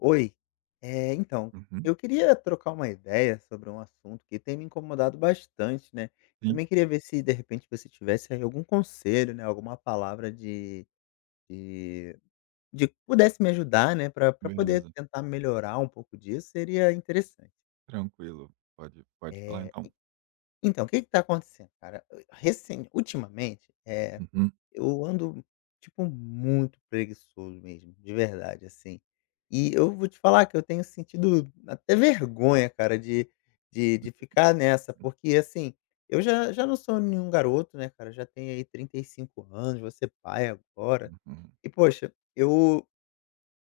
Oi, então, Uhum. eu queria trocar uma ideia sobre um assunto que tem me incomodado bastante, né. Sim, Também queria ver se de repente você tivesse aí algum conselho, né, alguma palavra de de de que pudesse me ajudar, né, Para pra poder beleza, tentar melhorar um pouco disso, seria interessante. tranquilo. Pode falar Eh, então. e então, o que está acontecendo, cara? Recen Ultimamente, Uhum, eu ando, tipo, muito preguiçoso mesmo, de verdade, assim. E eu vou te falar que eu tenho sentido até vergonha, cara, de ficar nessa, porque, assim, eu já não sou nenhum garoto, né, cara? Já tenho aí 35 anos, vou ser pai agora. uhum, E, poxa, eu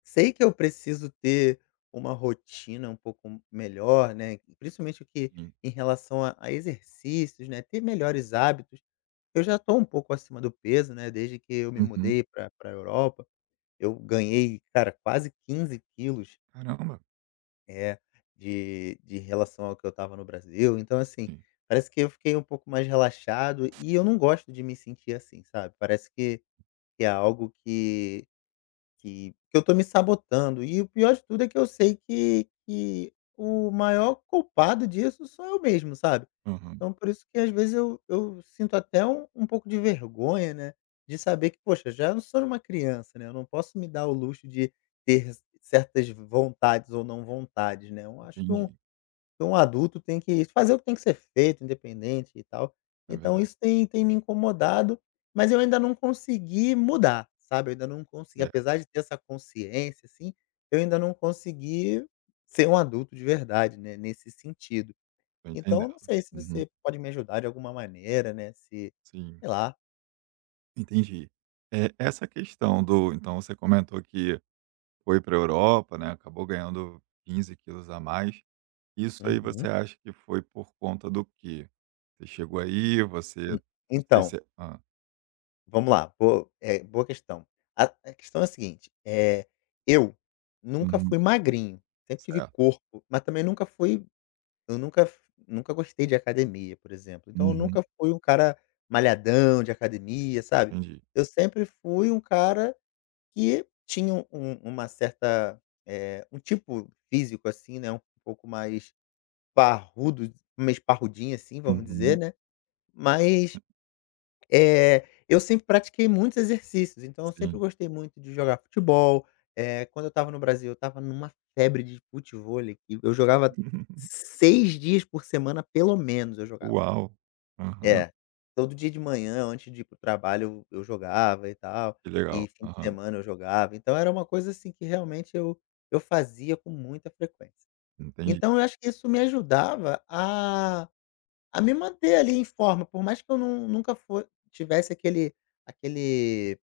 sei que eu preciso ter uma rotina um pouco melhor, né, principalmente o que sim, em relação a exercícios, né, ter melhores hábitos. Eu já estou um pouco acima do peso, né, desde que eu me uhum. mudei para pra Europa, eu ganhei, cara, quase 15 quilos, Caramba! é, de relação ao que eu estava no Brasil, então assim, Sim, parece que eu fiquei um pouco mais relaxado e eu não gosto de me sentir assim, sabe, parece que é algo que que eu tô me sabotando. E o pior de tudo é que eu sei que o maior culpado disso sou eu mesmo, sabe. aham, Então por isso que às vezes eu sinto até um pouco de vergonha, né, de saber que, poxa, já não sou uma criança, né, eu não posso me dar o luxo de ter certas vontades ou não vontades, né. Eu acho que um entendi. então o adulto tem que fazer o que tem que ser feito, independente e tal. É Então verdade, isso tem me incomodado, mas eu ainda não consegui mudar, sabe, eu ainda não consegui, certo, apesar de ter essa consciência, assim, eu ainda não consegui ser um adulto de verdade, né, nesse sentido. tô Então entendendo. eu não sei se Uhum, você pode me ajudar de alguma maneira, né, se sim, sei lá. entendi. Essa questão do então você comentou que foi para a Europa, né, acabou ganhando 15 kg a mais. Isso aí você Uhum. acha que foi por conta do quê? Você chegou aí, você não sei Então se hã, vamos lá, boa, boa questão. A questão é a seguinte, eu nunca uhum, fui magrinho, sempre tive certo. corpo, mas também nunca fui, eu nunca f nunca gostei de academia, por exemplo. Então eu Uhum, nunca fui um cara malhadão de academia, sabe. entendi. Eu sempre fui um cara que tinha uma certa, um tipo físico, assim, né, um pouco mais parrudo, meio parrudinho, assim, vamos dizer, Uhum, né, mas eu sempre pratiquei muitos exercícios, então eu sempre sim. gostei muito de jogar futebol, quando eu estava no Brasil, eu estava numa febre de futevôlei que eu jogava 6 dias por semana, pelo menos, eu jogava. Uau! Aham, É. Todo dia de manhã, antes de ir para trabalho, eu jogava e tal, que legal. e fim de Aham, semana eu jogava, então era uma coisa, assim, que realmente eu fazia com muita frequência. entendi. Então eu acho que isso me ajudava a me manter ali em forma, por mais que eu não nunca fo tivesse aquele aquele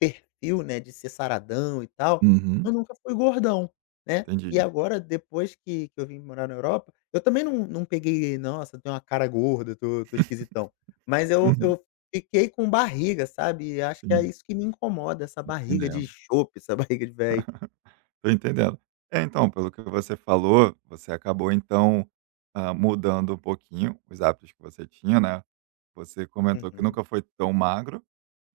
perfil, né, de ser saradão e tal, Uhum. eu nunca fui gordão, né. Entendi. E Uhum, agora depois que eu vim morar na Europa, eu também não peguei: "Nossa, tenho uma cara gorda, tô esquisitão". Mas eu fiquei com barriga, sabe, e acho que é sim, isso que me incomoda, essa barriga de entendendo. chope, essa barriga de velho. Tô entendendo. É, então, pelo que você falou, você acabou então, hã, mudando um pouquinho os hábitos que você tinha, né. Você comentou que Uhum. nunca foi tão magro,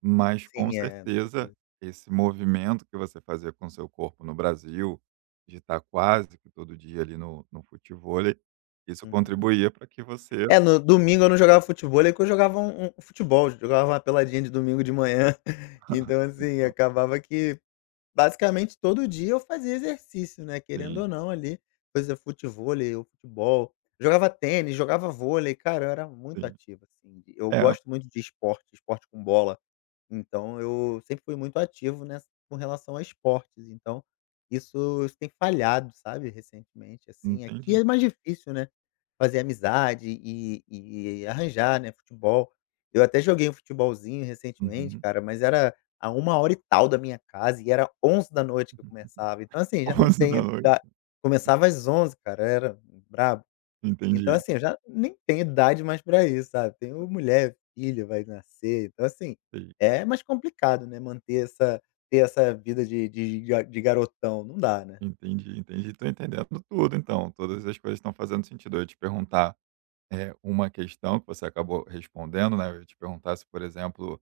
mas com Sim, é, nunca certeza foi. esse movimento que você fazia com seu corpo no Brasil, de estar quase que todo dia ali no futevôlei, isso Uhum. contribuía para que você É, no domingo eu não jogava futevôlei, que eu jogava um futebol, jogava uma peladinha de domingo de manhã. Então, assim, ah, acabava que basicamente todo dia eu fazia exercício, né, querendo sim, ou não ali, coisa futevôlei ou futebol. Jogava tênis, jogava vôlei, cara, eu era muito sim. ativo, assim. Eu É, gosto muito de esporte, esporte com bola. Então eu sempre fui muito ativo ness com relação a esportes, então isso tem falhado, sabe, recentemente, assim. Aqui entendi. é mais difícil, né, fazer amizade e arranjar, né, futebol. Eu até joguei um futebolzinho Uhum. recentemente, Uhum. cara, mas era a uma hora e tal da minha casa e era onze da noite que eu começava, então assim, já não onze da tenho noite, da começava às onze, cara, era brabo. Então, Entendi, assim, eu já nem tenho idade mais pra isso, sabe. Tenho mulher, filho, vai nascer, então, assim, entendi, é mais complicado, né, manter essa ter essa vida de ga de garotão, não dá, né. entendi, entendi. Tô entendendo tudo então, todas as coisas estão fazendo sentido. Eu ia te perguntar, uma questão que você acabou respondendo, né, eu ia te perguntar se, por exemplo,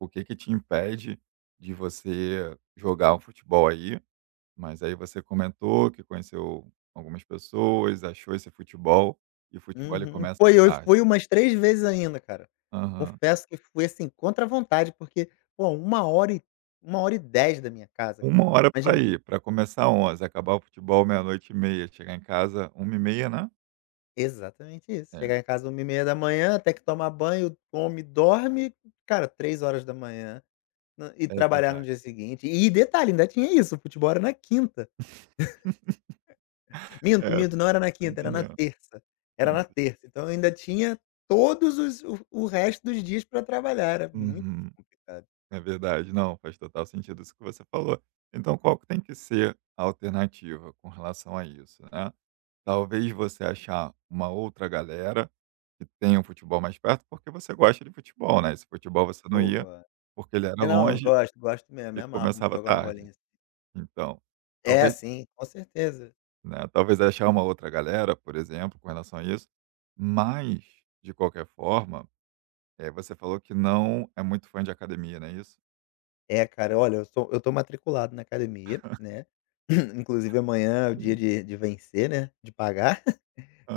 o que que te impede de você jogar o futebol aí, mas aí você comentou que conheceu algumas pessoas, achou esse futebol, e o futebol ele Uhum. começa Pô, e eu tarde. fui umas 3 vezes ainda, cara. Confesso que fui, assim, contra a vontade, porque, pô, 1h10 da minha casa, cara. Uma hora para Imagina ir, para começar 11, acabar o futebol meia-noite e meia, chegar em casa uma e meia, né? exatamente isso. É, Chegar em casa 1h30 da manhã até que tomar banho, come, dorme, cara, 3h da manhã. Hã, e é, trabalhar no verdade. dia seguinte. E detalhe, ainda tinha isso, o futebol era na quinta. Minto, É, minto, não era na tô quinta, era na entendendo. terça. Era na Isso. terça, então eu ainda tinha todos os o resto dos dias para trabalhar, era muito Uhum. complicado. É verdade. Não, faz total sentido isso que você falou. Então qual que tem que ser a alternativa com relação a isso, né? Talvez você achar uma outra galera que tenha um futebol mais perto, porque você gosta de futebol, né? Esse futebol você não ia, Boa. porque ele era É, não, longe gosto, gosto mesmo, e me amarro começava jogar uma tarde. bolinha, assim. Então, É, talvez. sim, com certeza. Né, talvez achar uma outra galera, por exemplo, com relação a isso. Mas, de qualquer forma, você falou que não é muito fã de academia, não é isso? É, cara, olha, eu tô matriculado na academia, né, inclusive amanhã é o dia Sim. De vencer, né, de pagar.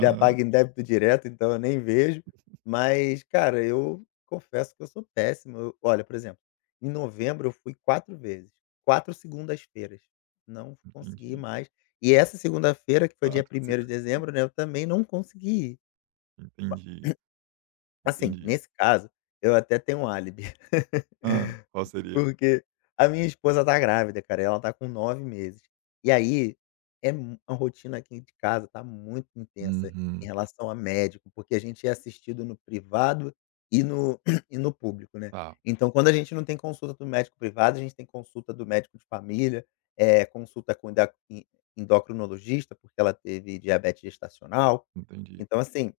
Já paga em débito direto, então eu nem vejo. Mas, cara, eu confesso que eu sou péssimo. Eu, olha, por exemplo, em novembro eu fui quatro vezes, quatro segundas-feiras. Não consegui entendi. mais. E essa segunda-feira, que foi dia 4, primeiro 5, de dezembro, né, eu também não consegui. entendi, Assim, entendi. nesse caso, eu até tenho um álibi. Hã, qual seria? Porque a minha esposa tá grávida, cara, ela tá com 9 meses. E aí, é mu a rotina aqui de casa tá muito intensa em Uhum, relação a médico, porque a gente é assistido no privado e no e no público, né. tá, Então quando a gente não tem consulta do médico privado, a gente tem consulta do médico de família, consulta com enda en endocrinologista, porque ela teve diabetes gestacional. entendi. Então assim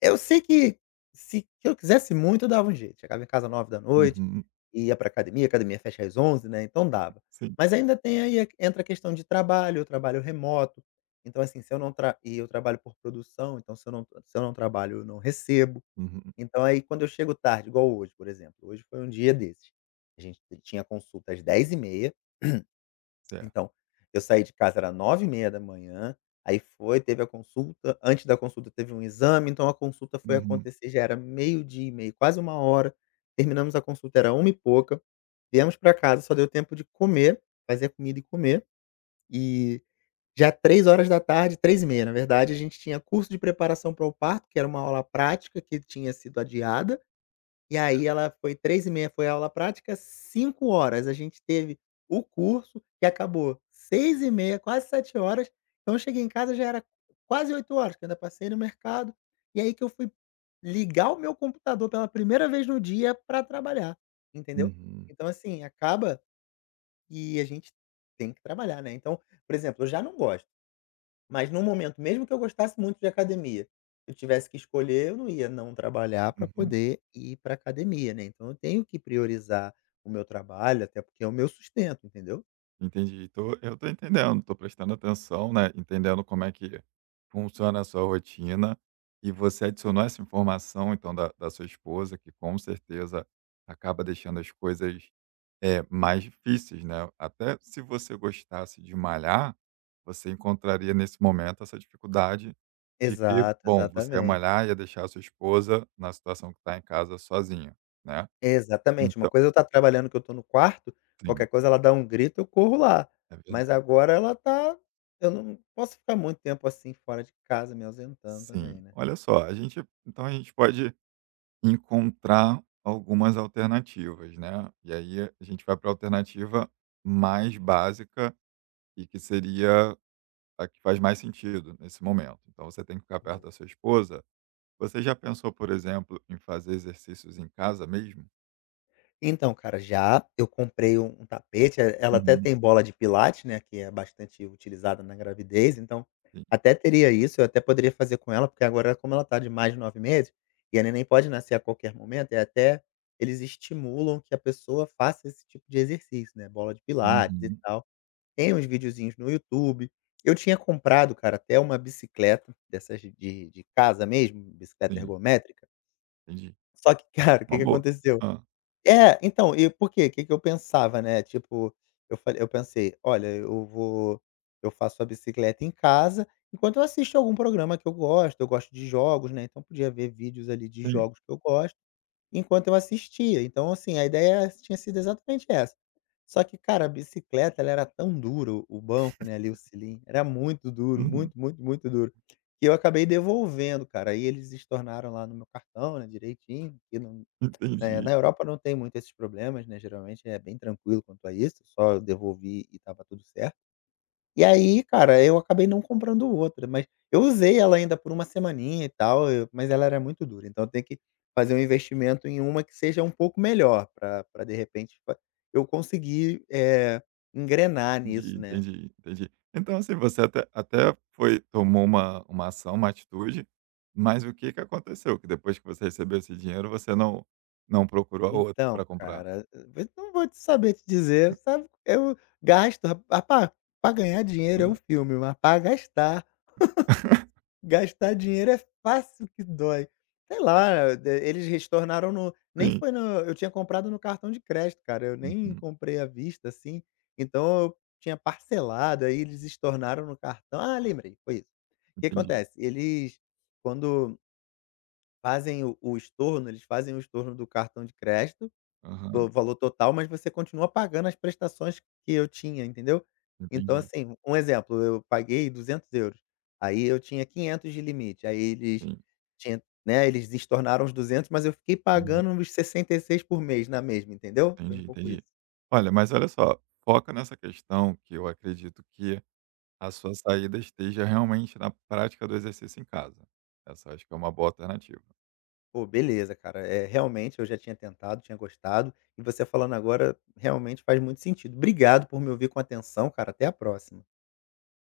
eu sei que, se eu quisesse muito, eu dava um jeito. Chegava em casa 21h, Uhum, ia pra academia, a academia fecha às 23h, né, então dava. sim. Mas ainda tem aí a- entra a questão de trabalho, eu trabalho remoto, então assim, se eu não tra e eu trabalho por produção, então se eu não trabalho, eu não recebo. Uhum, Então aí quando eu chego tarde, igual hoje, por exemplo, hoje foi um dia desses, a gente tinha consulta às 10h30, certo. então, eu saí de casa era 9h30 da manhã. Aí foi, teve a consulta, antes da consulta teve um exame, então a consulta foi Uhum, acontecer, já era meio-dia e meio, quase uma hora. Terminamos a consulta era uma e pouca, viemos para casa, só deu tempo de comer, fazer a comida e comer, e já 15h, três e meia na verdade, a gente tinha curso de preparação para o parto, que era uma aula prática que tinha sido adiada, e aí ela foi 3h30, foi aula prática, 5h a gente teve o curso, que acabou 6h30, quase 7h. Então eu cheguei em casa, já era quase 8h, que eu ainda passei no mercado, e aí que eu fui ligar o meu computador pela primeira vez no dia para trabalhar, entendeu. uhum, Então assim, acaba, e a gente tem que trabalhar, né. Então, por exemplo, eu já não gosto, mas no momento, mesmo que eu gostasse muito de academia, eu tivesse que escolher, eu não ia não trabalhar para uhum. poder ir para academia, né. Então eu tenho que priorizar o meu trabalho, até porque é o meu sustento, entendeu. Entendi. Tô eu tô entendendo, tô prestando atenção, né, entendendo como é que funciona a sua rotina, e você adicionou essa informação, então, da sua esposa, que com certeza acaba deixando as coisas, mais difíceis, né. Até se você gostasse de malhar, você encontraria nesse momento essa dificuldade de que, Exato, bom, você ia exatamente. malhar, e ia deixar a sua esposa na situação que está em casa sozinha, né. Exatamente, uma Então coisa é eu estar trabalhando que eu estou no quarto, sim, qualquer coisa ela dá um grito, eu corro lá. é Mas verdade. agora ela tá, eu não posso ficar muito tempo assim fora de casa, me ausentando Sim. também, né. Olha só, a gente pode encontrar algumas alternativas, né, e aí a gente vai pra alternativa mais básica e que seria a que faz mais sentido nesse momento. Então você tem que ficar perto da sua esposa. Você já pensou, por exemplo, em fazer exercícios em casa mesmo? Então, cara, já eu comprei um tapete, ela até Uhum. tem bola de pilates, né, que é bastante utilizada na gravidez, então Sim. até teria isso, eu até poderia fazer com ela, porque agora como ela tá de mais de 9 meses, e a neném pode nascer a qualquer momento, é até eles estimulam que a pessoa faça esse tipo de exercício, né, bola de pilates e Uhum. tal. Tem uns videozinhos no YouTube. Eu tinha comprado, cara, até uma bicicleta dessas de casa mesmo, bicicleta Sim, ergométrica, entendi. só que, cara, o que Uma que boa. aconteceu? Hã. É, então, e por quê? O que que eu pensava, né, tipo, eu pensei: "Olha, eu vou eu faço a bicicleta em casa, enquanto eu assisto algum programa que eu gosto de jogos, né, então podia ver vídeos ali de Sim. jogos que eu gosto, enquanto eu assistia. Então, assim, a ideia tinha sido exatamente essa. Só que, cara, a bicicleta ela era tão dura, o banco, né, ali, o cilindro, era muito duro, Uhum. muito, muito, muito duro, que eu acabei devolvendo, cara. Aí eles estornaram lá no meu cartão, né, direitinho, que não na Entendi. Europa não tem muito esses problemas, né, geralmente é bem tranquilo quanto a isso, só eu devolvi e tava tudo certo. E aí, cara, eu acabei não comprando outra, mas eu usei ela ainda por uma semaninha e tal, eu mas ela era muito dura, então eu tenho que fazer um investimento em uma que seja um pouco melhor para, pra de repente fa eu conseguir, engrenar Entendi, nisso, né. entendi, entendi. Então, assim, você até foi, tomou uma ação, uma atitude, mas o que que aconteceu? Que depois que você recebeu esse dinheiro, você não procurou a outra Então, pra comprar? cara, eu não vou te saber te dizer, sabe, eu gasto, ah, pra ganhar dinheiro é um Ah, filme, mas para gastar. Gastar dinheiro é fácil que dói. Sei lá, de eles retornaram no nem sim. foi no eu tinha comprado no cartão de crédito, cara, eu nem Uhum, comprei à vista, assim, então eu tinha parcelado, aí eles estornaram no cartão, ah, lembrei, foi isso. O que entendi. acontece, eles quando fazem o estorno, eles fazem o estorno do cartão de crédito, Aham, o valor total, mas você continua pagando as prestações que eu tinha, entendeu. Então, entendi. assim, um exemplo, eu paguei 200 euros, aí eu tinha 500 de limite, aí eles Sim. tinha, né, eles estornaram os 200, mas eu fiquei Hum, pagando uns 66 por mês na mesma, entendeu. Foi um entendi, pouco isso. entendi. Olha, mas olha só, foca nessa questão que eu acredito que a sua saída esteja realmente na prática do exercício em casa. Essa eu acho que é uma boa alternativa. Pô, beleza, cara, é realmente eu já tinha tentado, tinha gostado, e você falando agora realmente faz muito sentido. Obrigado por me ouvir com atenção, cara, até a próxima.